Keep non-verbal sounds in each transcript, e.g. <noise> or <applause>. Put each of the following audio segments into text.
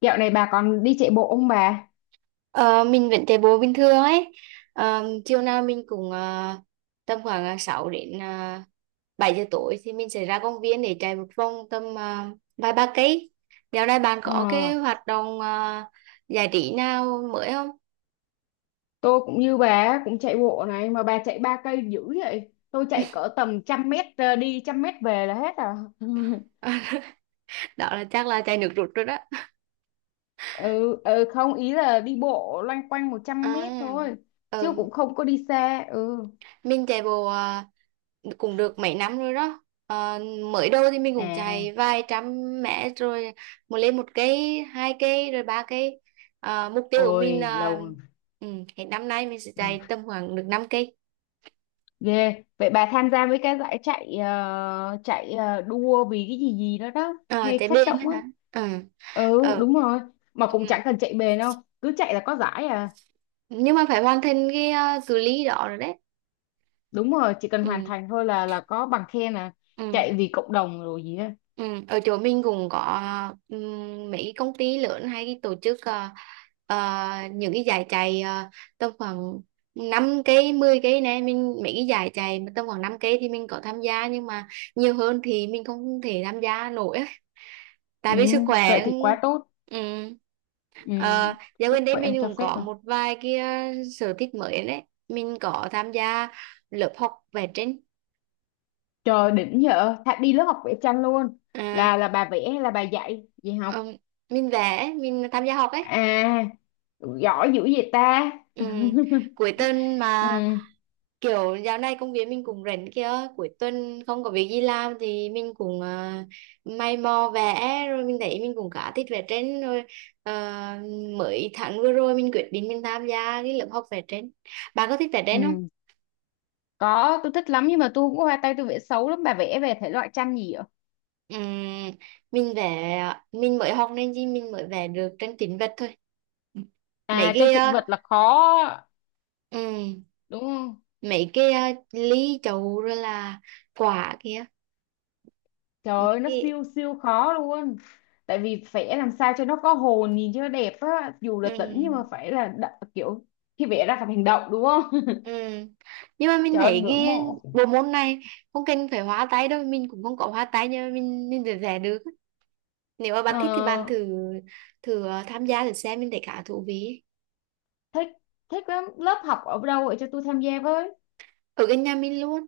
Dạo này bà còn đi chạy bộ không bà? Ờ, mình vẫn chạy bộ bình thường ấy. Chiều nào mình cũng tầm khoảng 6 đến 7 giờ tối thì mình sẽ ra công viên để chạy một vòng tầm vài ba cây. Dạo này bạn có Ờ, cái hoạt động giải trí nào mới không? tôi cũng như bà á, cũng chạy bộ này mà bà chạy 3 cây dữ vậy. Tôi chạy cỡ tầm 100 mét đi 100 mét về là hết à. <laughs> <laughs> Đó là chắc là chạy nước rút rồi đó. Ừ, ừ không ý là đi bộ loanh quanh 100 mét À, thôi chứ ừ, cũng không có đi xa. Ừ. mình chạy bộ cũng được mấy năm rồi đó mới đầu thì mình cũng À, chạy vài trăm mét rồi một lên một cây hai cây rồi ba cây. Mục tiêu của mình ôi là lâu rồi. ừ, hết năm nay mình sẽ Ừ. chạy tầm khoảng được 5 cây. Ghê. Vậy bà tham gia với cái giải chạy, đua vì cái gì gì đó đó À, hay chạy phát bên động á á. hả. Ừ. Ừ, Ờ, đúng rồi. Mà cũng ừ. chẳng cần chạy bền đâu, cứ chạy là có giải à. Nhưng mà phải hoàn thành cái cự ly đó rồi đấy. Đúng rồi, chỉ cần hoàn Ừ. thành thôi là có bằng khen à. Ừ. Chạy vì cộng đồng rồi gì á. Ừ, ở chỗ mình cũng có mấy cái công ty lớn hay cái tổ chức ờ, những cái giải chạy tầm khoảng 5 cây 10 cây này mình mấy cái giải chạy mà tầm khoảng 5 cây thì mình có tham gia nhưng mà nhiều hơn thì mình không thể tham gia nổi á. Ừ, Tại vì sức vậy khỏe. thì quá tốt. Ừ. Ừ, Ờ, dạo gần sức đây khỏe em mình cho cũng phép có rồi. một vài cái sở thích mới đấy. Mình có tham gia lớp học vẽ tranh. Trời đỉnh nhở. Thà đi lớp học vẽ tranh luôn. à, Là bà vẽ hay là bà dạy dạy học? ừm, mình vẽ mình tham gia học ấy. À, giỏi dữ vậy ta. Ừ, <laughs> cuối tuần Ừ, mà kiểu dạo này công việc mình cũng rảnh kia. Cuối tuần không có việc gì làm thì mình cũng may mò vẽ rồi mình thấy mình cũng khá thích vẽ tranh rồi. à, mới tháng vừa rồi mình quyết định mình tham gia cái lớp học vẽ tranh. Bạn có thích vẽ tranh không? ừ. Có, tôi thích lắm nhưng mà tôi cũng hoa tay, tôi vẽ xấu lắm. Bà vẽ về thể loại tranh gì ạ? Ừ, mình vẽ mình mới học nên gì mình mới vẽ được tranh tĩnh vật thôi. mấy À, tranh cái thực à, vật là khó, ừ, đúng không? mấy cái ly chậu rồi là quả kia Trời mấy ơi, nó cái. siêu siêu khó luôn. Tại vì vẽ làm sao cho nó có hồn, nhìn cho nó đẹp á, dù là Ừ. tĩnh nhưng mà phải là kiểu khi vẽ ra phải hành động, đúng không? <laughs> Ừ. Nhưng mà mình Trời ơi, thấy ngưỡng cái mộ. bộ môn này không cần phải hóa tay đâu mình cũng không có hóa tay nhưng mà mình vẫn vẽ được. Nếu mà bạn thích thì bạn Ờ, thử thử tham gia thử xem mình thấy khá thú vị. thích thích lắm, lớp học ở đâu vậy cho tôi tham gia với. Ở gần nhà mình luôn.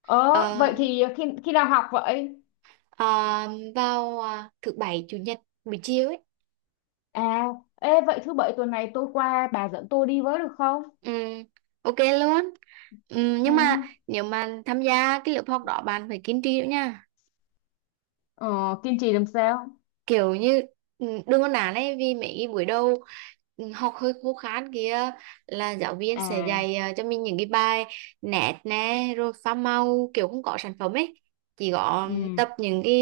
Ờ, ờ, vậy thì khi khi nào học vậy? ờ, vào thứ bảy chủ nhật buổi chiều ấy. À, ê, vậy thứ bảy tuần này tôi qua bà dẫn tôi đi với được không? Ừ, ok luôn. Ừ, Ừ. nhưng mà nếu mà tham gia cái lớp học đó bạn phải kiên trì nữa nha. Ờ, kiên trì làm sao? Kiểu như đừng có nản ấy vì mấy buổi đầu. Ừ, học hơi khô khan kia là giáo viên sẽ À, dạy cho mình những cái bài nét nè rồi pha màu kiểu không có sản phẩm ấy chỉ có ừ, tập những cái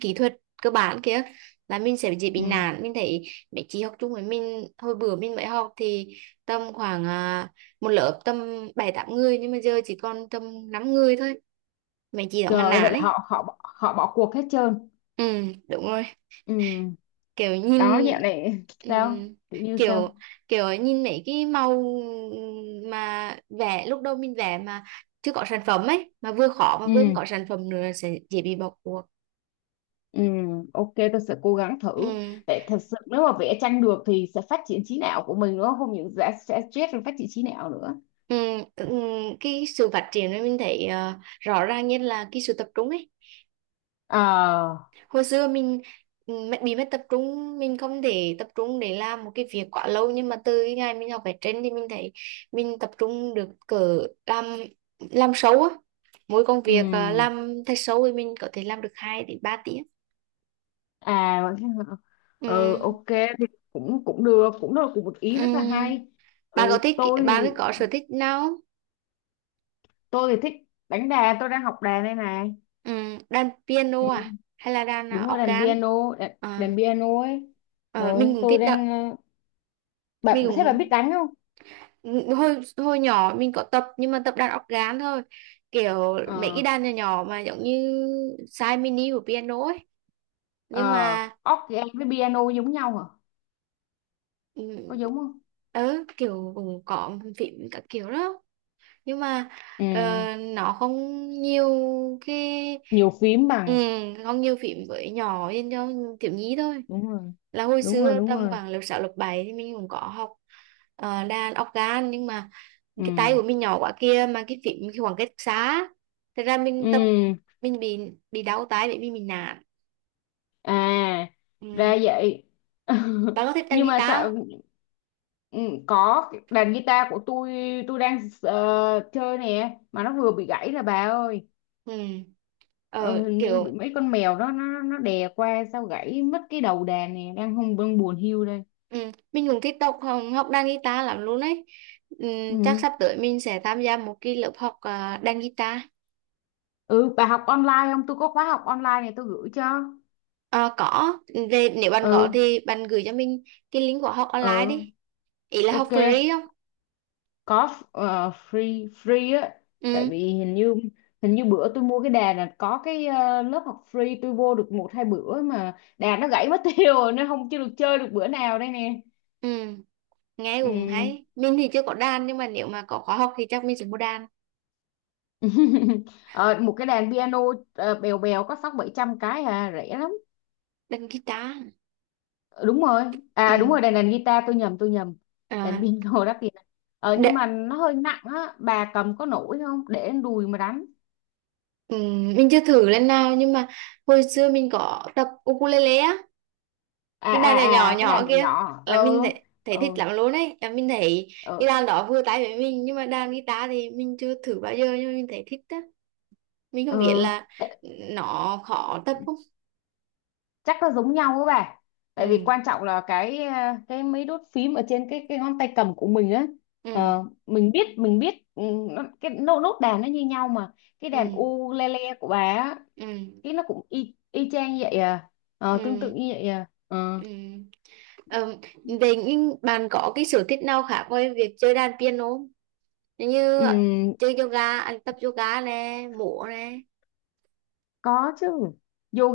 kỹ thuật cơ bản kia là mình sẽ dễ bị ừ. nản mình thấy. Mấy chị học chung với mình hồi bữa mình mới học thì tầm khoảng một lớp tầm bảy tám người nhưng mà giờ chỉ còn tầm 5 người thôi. Mấy chị đó Trời ngăn ơi, vậy nản là ấy. họ họ họ bỏ cuộc hết trơn. Ừ, đúng rồi. Ừ. kiểu Đó, nhìn dạo này sao, ừm, kiểu như sao? kiểu kiểu nhìn mấy cái màu mà vẽ lúc đầu mình vẽ mà chưa có sản phẩm ấy mà vừa khó mà vừa không Ừ, có sản phẩm nữa sẽ dễ bị bỏ cuộc. ừ, ok, tôi sẽ cố gắng thử. Ừm, Tại thật sự nếu mà vẽ tranh được thì sẽ phát triển trí não của mình nữa, không những sẽ stress rồi phát triển trí não nữa. Cái sự phát triển này mình thấy rõ ràng nhất là cái sự tập trung ấy. Ờ. Hồi xưa mình bị mất tập trung mình không thể tập trung để làm một cái việc quá lâu nhưng mà từ cái ngày mình học vẽ tranh thì mình thấy mình tập trung được cỡ làm làm sâu á. Mỗi công Ừ. việc à, làm thật sâu thì mình có thể làm được 2 đến 3 tiếng. À. <laughs> Ừ, Ừ. ok thì cũng cũng được, cũng là cũng một ý rất là Ừ. hay. bạn có Ừ, thích tôi bạn có thì có sở thích nào không? tôi thì thích đánh đàn. Tôi đang học đàn đây này. Ừ. Đàn Ừ, piano à hay là đàn đúng à, rồi, đàn organ? piano, đàn, à, đàn piano ấy. Ừ, ờ, mình cũng tôi thích đọc đang ờ, mình bạn, thế bạn biết cũng đánh không? hồi hồi nhỏ mình có tập nhưng mà tập đàn óc gán thôi kiểu mấy cái Ờ. đàn nhỏ nhỏ mà giống như size mini của piano ấy nhưng Ờ, mà organ với piano giống nhau hả? ừ, Có giống không? ừ kiểu cũng có phím các kiểu đó nhưng mà Ừ. ờ, nó không nhiều cái Nhiều phím ừ, bằng. không nhiều phím với nhỏ nên cho thiếu nhi thôi. Đúng rồi, Là hồi đúng rồi, xưa đúng tầm rồi. khoảng lớp 6, lớp 7 thì mình cũng có học đàn organ nhưng mà Ừ. cái tay của mình nhỏ quá kia mà cái phím cái khoảng cách xa thật ra Ừ, mình tập mình bị đau tay bởi vì mình nản. à, Ừ. ra vậy. <laughs> Bạn có thích đàn Nhưng mà guitar sao. không? Ừ, có, cái đàn guitar của tôi đang chơi nè mà nó vừa bị gãy là bà ơi. Ừ. Ờ, Ờ hình như bị kiểu. mấy con mèo đó nó đè qua sao gãy mất cái đầu đàn nè, đang không, đang buồn hiu đây. Ừ. Mình cũng thích học học đàn guitar lắm luôn ấy. Ừ. Chắc Ừ. sắp tới mình sẽ tham gia một cái lớp học đàn guitar. Ừ, bà học online không? Tôi có khóa học online này tôi gửi cho. Ờ, có về. Nếu bạn có Ừ. thì bạn gửi cho mình cái link của học online Ừ, đi. Ý là học ok, free không? có f- ờ, free free á. Tại Ừ. vì hình như bữa tôi mua cái đà là có cái lớp học free, tôi vô được một hai bữa mà đà nó gãy mất <laughs> tiêu rồi nên không chưa được chơi được bữa nào đây nè. Ừ, nghe cũng Ừ. hay. Mình thì chưa có đàn nhưng mà nếu mà có khóa học thì chắc mình sẽ mua đàn, <laughs> Ờ, một cái đàn piano bèo bèo có sáu bảy trăm cái, à rẻ lắm. đàn guitar. Ờ, đúng rồi, à đúng rồi, Ừ. đàn đàn guitar, tôi nhầm tôi nhầm. Đàn À, piano đắt tiền. Ờ, nhưng đ- mà nó hơi nặng á, bà cầm có nổi không, để đùi mà đánh. ừ, mình chưa thử lần nào nhưng mà hồi xưa mình có tập ukulele á, À, cái à, đàn nhỏ nhỏ à, cái làn nhỏ nhỏ kia nhỏ. là mình Ừ, thấy thích ừ, lắm luôn ấy. Là mình thấy cái ừ, đàn đó vừa tay với mình nhưng mà đàn guitar thì mình chưa thử bao giờ nhưng mà mình thấy thích á. Mình ừ. không biết là Ê, nó khó tập không? chắc nó giống nhau á bà. Tại vì Ừ, quan trọng là cái mấy đốt phím ở trên cái ngón tay cầm của mình á. ừ, Ờ, mình biết mình biết, ừ, nó, cái nốt nốt đàn nó như nhau mà. Cái đàn ừ, ukulele của bà á, ừ, cái nó cũng y y chang vậy à. Ờ, tương tự ừ. như vậy à. Ờ. Ừ. Ờ, vậy nhưng bạn có cái sở thích nào khác ngoài việc chơi đàn piano không? Như Ừ. chơi yoga, à, tập yoga nè, múa nè. Có chứ.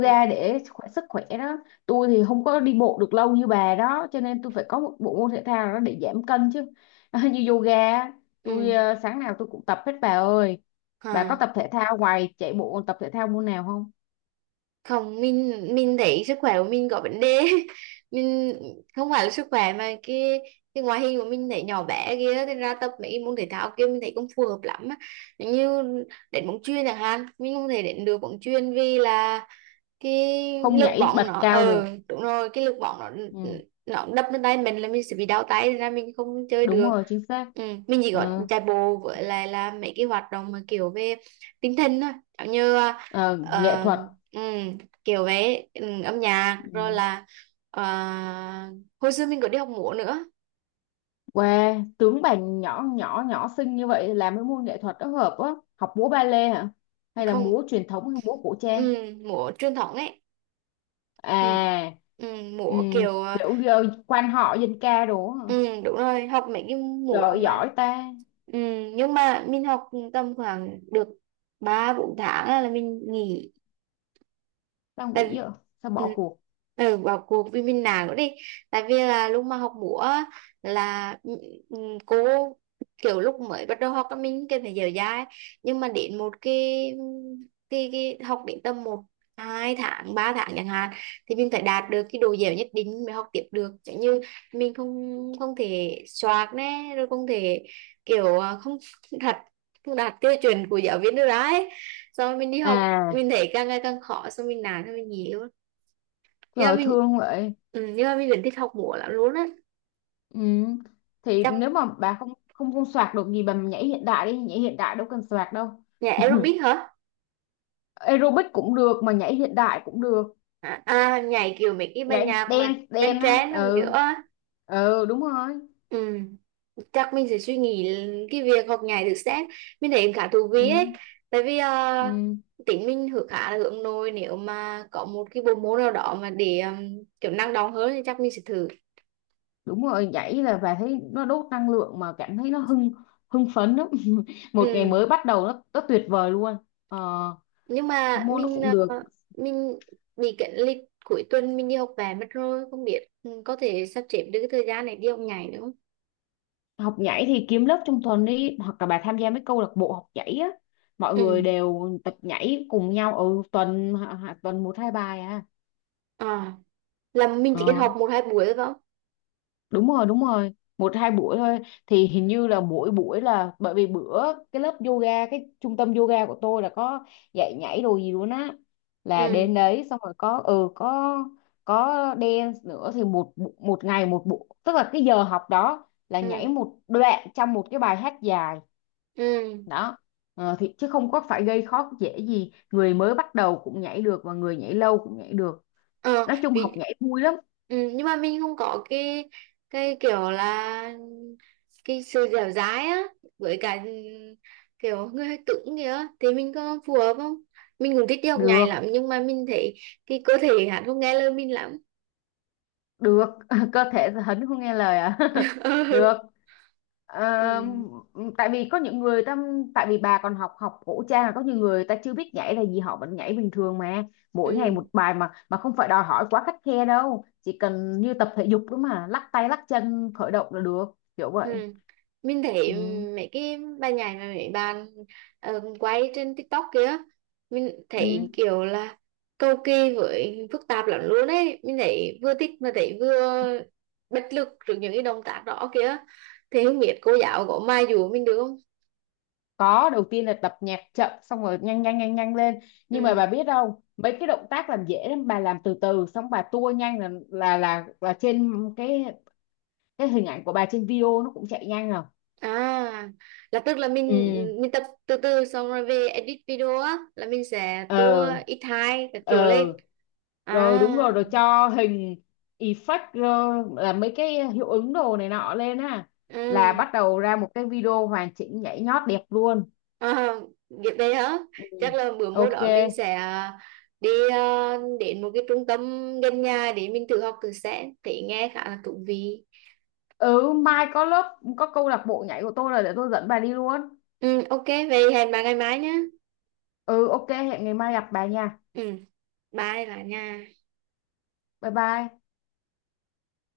Ừ. để khỏe sức khỏe đó. Tôi thì không có đi bộ được lâu như bà đó, cho nên tôi phải có một bộ môn thể thao đó để giảm cân chứ. <laughs> Như yoga á, tôi Ừ. Sáng nào tôi cũng tập hết bà ơi. Bà Hả? có tập thể thao ngoài chạy bộ còn tập thể thao môn nào không? Không, mình thấy sức khỏe của mình có vấn đề. <laughs> Mình không phải là sức khỏe mà cái ngoại hình của mình thấy nhỏ bé kia nên ra tập mấy môn thể thao kia mình thấy không phù hợp lắm á. Như đến bóng chuyền chẳng hạn, mình không thể đến được bóng chuyền vì là cái Không lực nhảy bóng bật nó cao được. ờ Đúng rồi. Cái lực bóng nó Ừ, nó đập lên tay mình là mình sẽ bị đau tay nên là mình không chơi đúng được. rồi, chính xác. Ừ. Mình chỉ có Ừ, chạy bộ với lại là mấy cái hoạt động mà kiểu về tinh thần thôi giống như ờ, nghệ ờ, thuật. ừ, kiểu về âm nhạc rồi Ừ. là ờ, hồi xưa mình có đi học múa nữa. Wow, tướng bà nhỏ nhỏ nhỏ xinh như vậy làm cái môn nghệ thuật đó hợp á. Học múa ba lê hả? Hay là Không. múa truyền thống hay múa cổ ừ, trang? múa truyền thống ấy. ừ, À, ừ, múa ừm, kiểu ờ, kiểu quan họ dân ca đồ á, hả? ừ, Đúng rồi. Học mấy cái Trời múa ơi, mà. giỏi ta. ừ, nhưng mà mình học tầm khoảng được 3 4 tháng là mình nghỉ. Tao Tại vì nghĩ vậy. Sao bỏ ừ, cuộc? Bỏ cuộc vì mình nản nữa đi. Tại vì là lúc mà học múa á, là ừ, cô kiểu lúc mới bắt đầu học á, mình cần phải dở dai nhưng mà đến một cái học đến tầm một hai tháng ba tháng chẳng hạn thì mình phải đạt được cái độ dẻo nhất định mới học tiếp được chẳng như mình không không thể soạt nè rồi không thể kiểu. Đạt không đạt tiêu chuẩn của giáo viên được đấy. Xong rồi mình đi học À, mình thấy càng ngày càng khó xong mình nản xong mình nghỉ luôn trời nhưng mà ơi, thương vậy. Nhưng mà mình vẫn thích học múa lắm luôn á. Ừm, thì Chắc nếu mà bà không không không soạt được gì, bà nhảy hiện đại đi, nhảy hiện đại đâu cần soạt đâu. nhảy aerobic hả? Aerobic cũng được mà nhảy hiện đại cũng được. Nhảy kiểu mấy cái bài Nhảy nhạc mà dance dance trend á. trend rồi Ừ. nữa. Ừ, đúng rồi. ừ, chắc mình sẽ suy nghĩ cái việc học nhảy được xét mình thấy khá thú Ừ, vị ấy. Tại vì ừ, tính mình hướng khá là hướng nội nếu mà có một cái bộ môn nào đó mà để kiểu năng động hơn thì chắc mình sẽ thử. đúng rồi. Nhảy là bà thấy nó đốt năng lượng mà cảm thấy nó hưng hưng phấn lắm. <laughs> Một ngày Ừ. mới bắt đầu, nó tuyệt vời luôn. Ờ, Nhưng mà môn nó cũng được. ờ, mình bị cái lịch cuối tuần mình đi học về mất rồi không biết có thể sắp xếp được cái thời gian này đi học nhảy nữa không. Học nhảy thì kiếm lớp trong tuần đi, hoặc là bà tham gia mấy câu lạc bộ học nhảy á. Mọi ừ người đều tập nhảy cùng nhau ở tuần một hai bài à. à là mình chỉ cần học Ờ. một hai buổi thôi phải không? Đúng rồi, đúng rồi. Một hai buổi thôi. Thì hình như là mỗi buổi là, bởi vì bữa cái trung tâm yoga của tôi là có dạy nhảy đồ gì luôn á. Là Ừ. đến đấy xong rồi có, ừ, có có dance nữa thì một ngày một buổi, tức là cái giờ học đó là Ừ. nhảy một đoạn trong một cái bài hát dài. Ừ. Đó. Ờ, thì chứ không có phải gây khó dễ gì, người mới bắt đầu cũng nhảy được và người nhảy lâu cũng nhảy được. Ờ. Nói chung học Vì nhảy vui lắm. Nhưng mà mình không có cái kiểu là cái sự dẻo dai á với cả kiểu người hơi cứng kìa thì mình có phù hợp không mình cũng thích đi học nhảy lắm Được, nhưng mà mình thấy cái cơ thể hắn không nghe lời mình lắm. được. <laughs> Cơ thể hấn không nghe lời à? <laughs> <laughs> Được. Ừ. Ừ. Ờ, tại vì có những người ta, tại vì bà còn học học cổ trang, là có nhiều người ta chưa biết nhảy là gì họ vẫn nhảy bình thường mà. Mỗi ngày Ừ. một bài mà không phải đòi hỏi quá khắt khe đâu, chỉ cần như tập thể dục đó mà lắc tay lắc chân khởi động là được. Kiểu Ừ. vậy. Mình thấy Ừ. mấy cái bài nhảy mà mấy bạn quay trên TikTok kia mình Ừ. thấy kiểu là cầu kỳ với phức tạp lắm luôn ấy mình thấy vừa thích mà thấy vừa bất lực trước những cái động tác đó kia thì không biết cô giáo có mai dùa mình được không. Có, đầu tiên là tập nhạc chậm xong rồi nhanh nhanh nhanh nhanh lên. Nhưng mà bà Ừ. biết không, mấy cái động tác làm dễ lắm, bà làm từ từ xong bà tua nhanh là trên cái cái hình ảnh của bà trên video nó cũng chạy nhanh rồi. À, là tức là Ừ. mình tập từ từ xong rồi về edit video á là mình sẽ tua Ờ. ít hai các Ờ. kiểu lên. À, Rồi đúng rồi, rồi cho hình effect. Ờ, là mấy cái hiệu ứng đồ này nọ lên á. Là ừ. bắt đầu ra một cái video hoàn chỉnh nhảy nhót đẹp luôn. À, việc đấy hả? Ừ. Chắc là bữa mô Ok. đó mình sẽ đi đến một cái trung tâm gần nhà để mình tự học thử sẽ thì nghe khá là thú vị. Ừ, mai có câu lạc bộ nhảy của tôi, là để tôi dẫn bà đi luôn. Ừ, ok, vậy hẹn bà ngày mai nhé. Ừ, ok, hẹn ngày mai gặp bà nha. Ừ, bye bà nha. Bye bye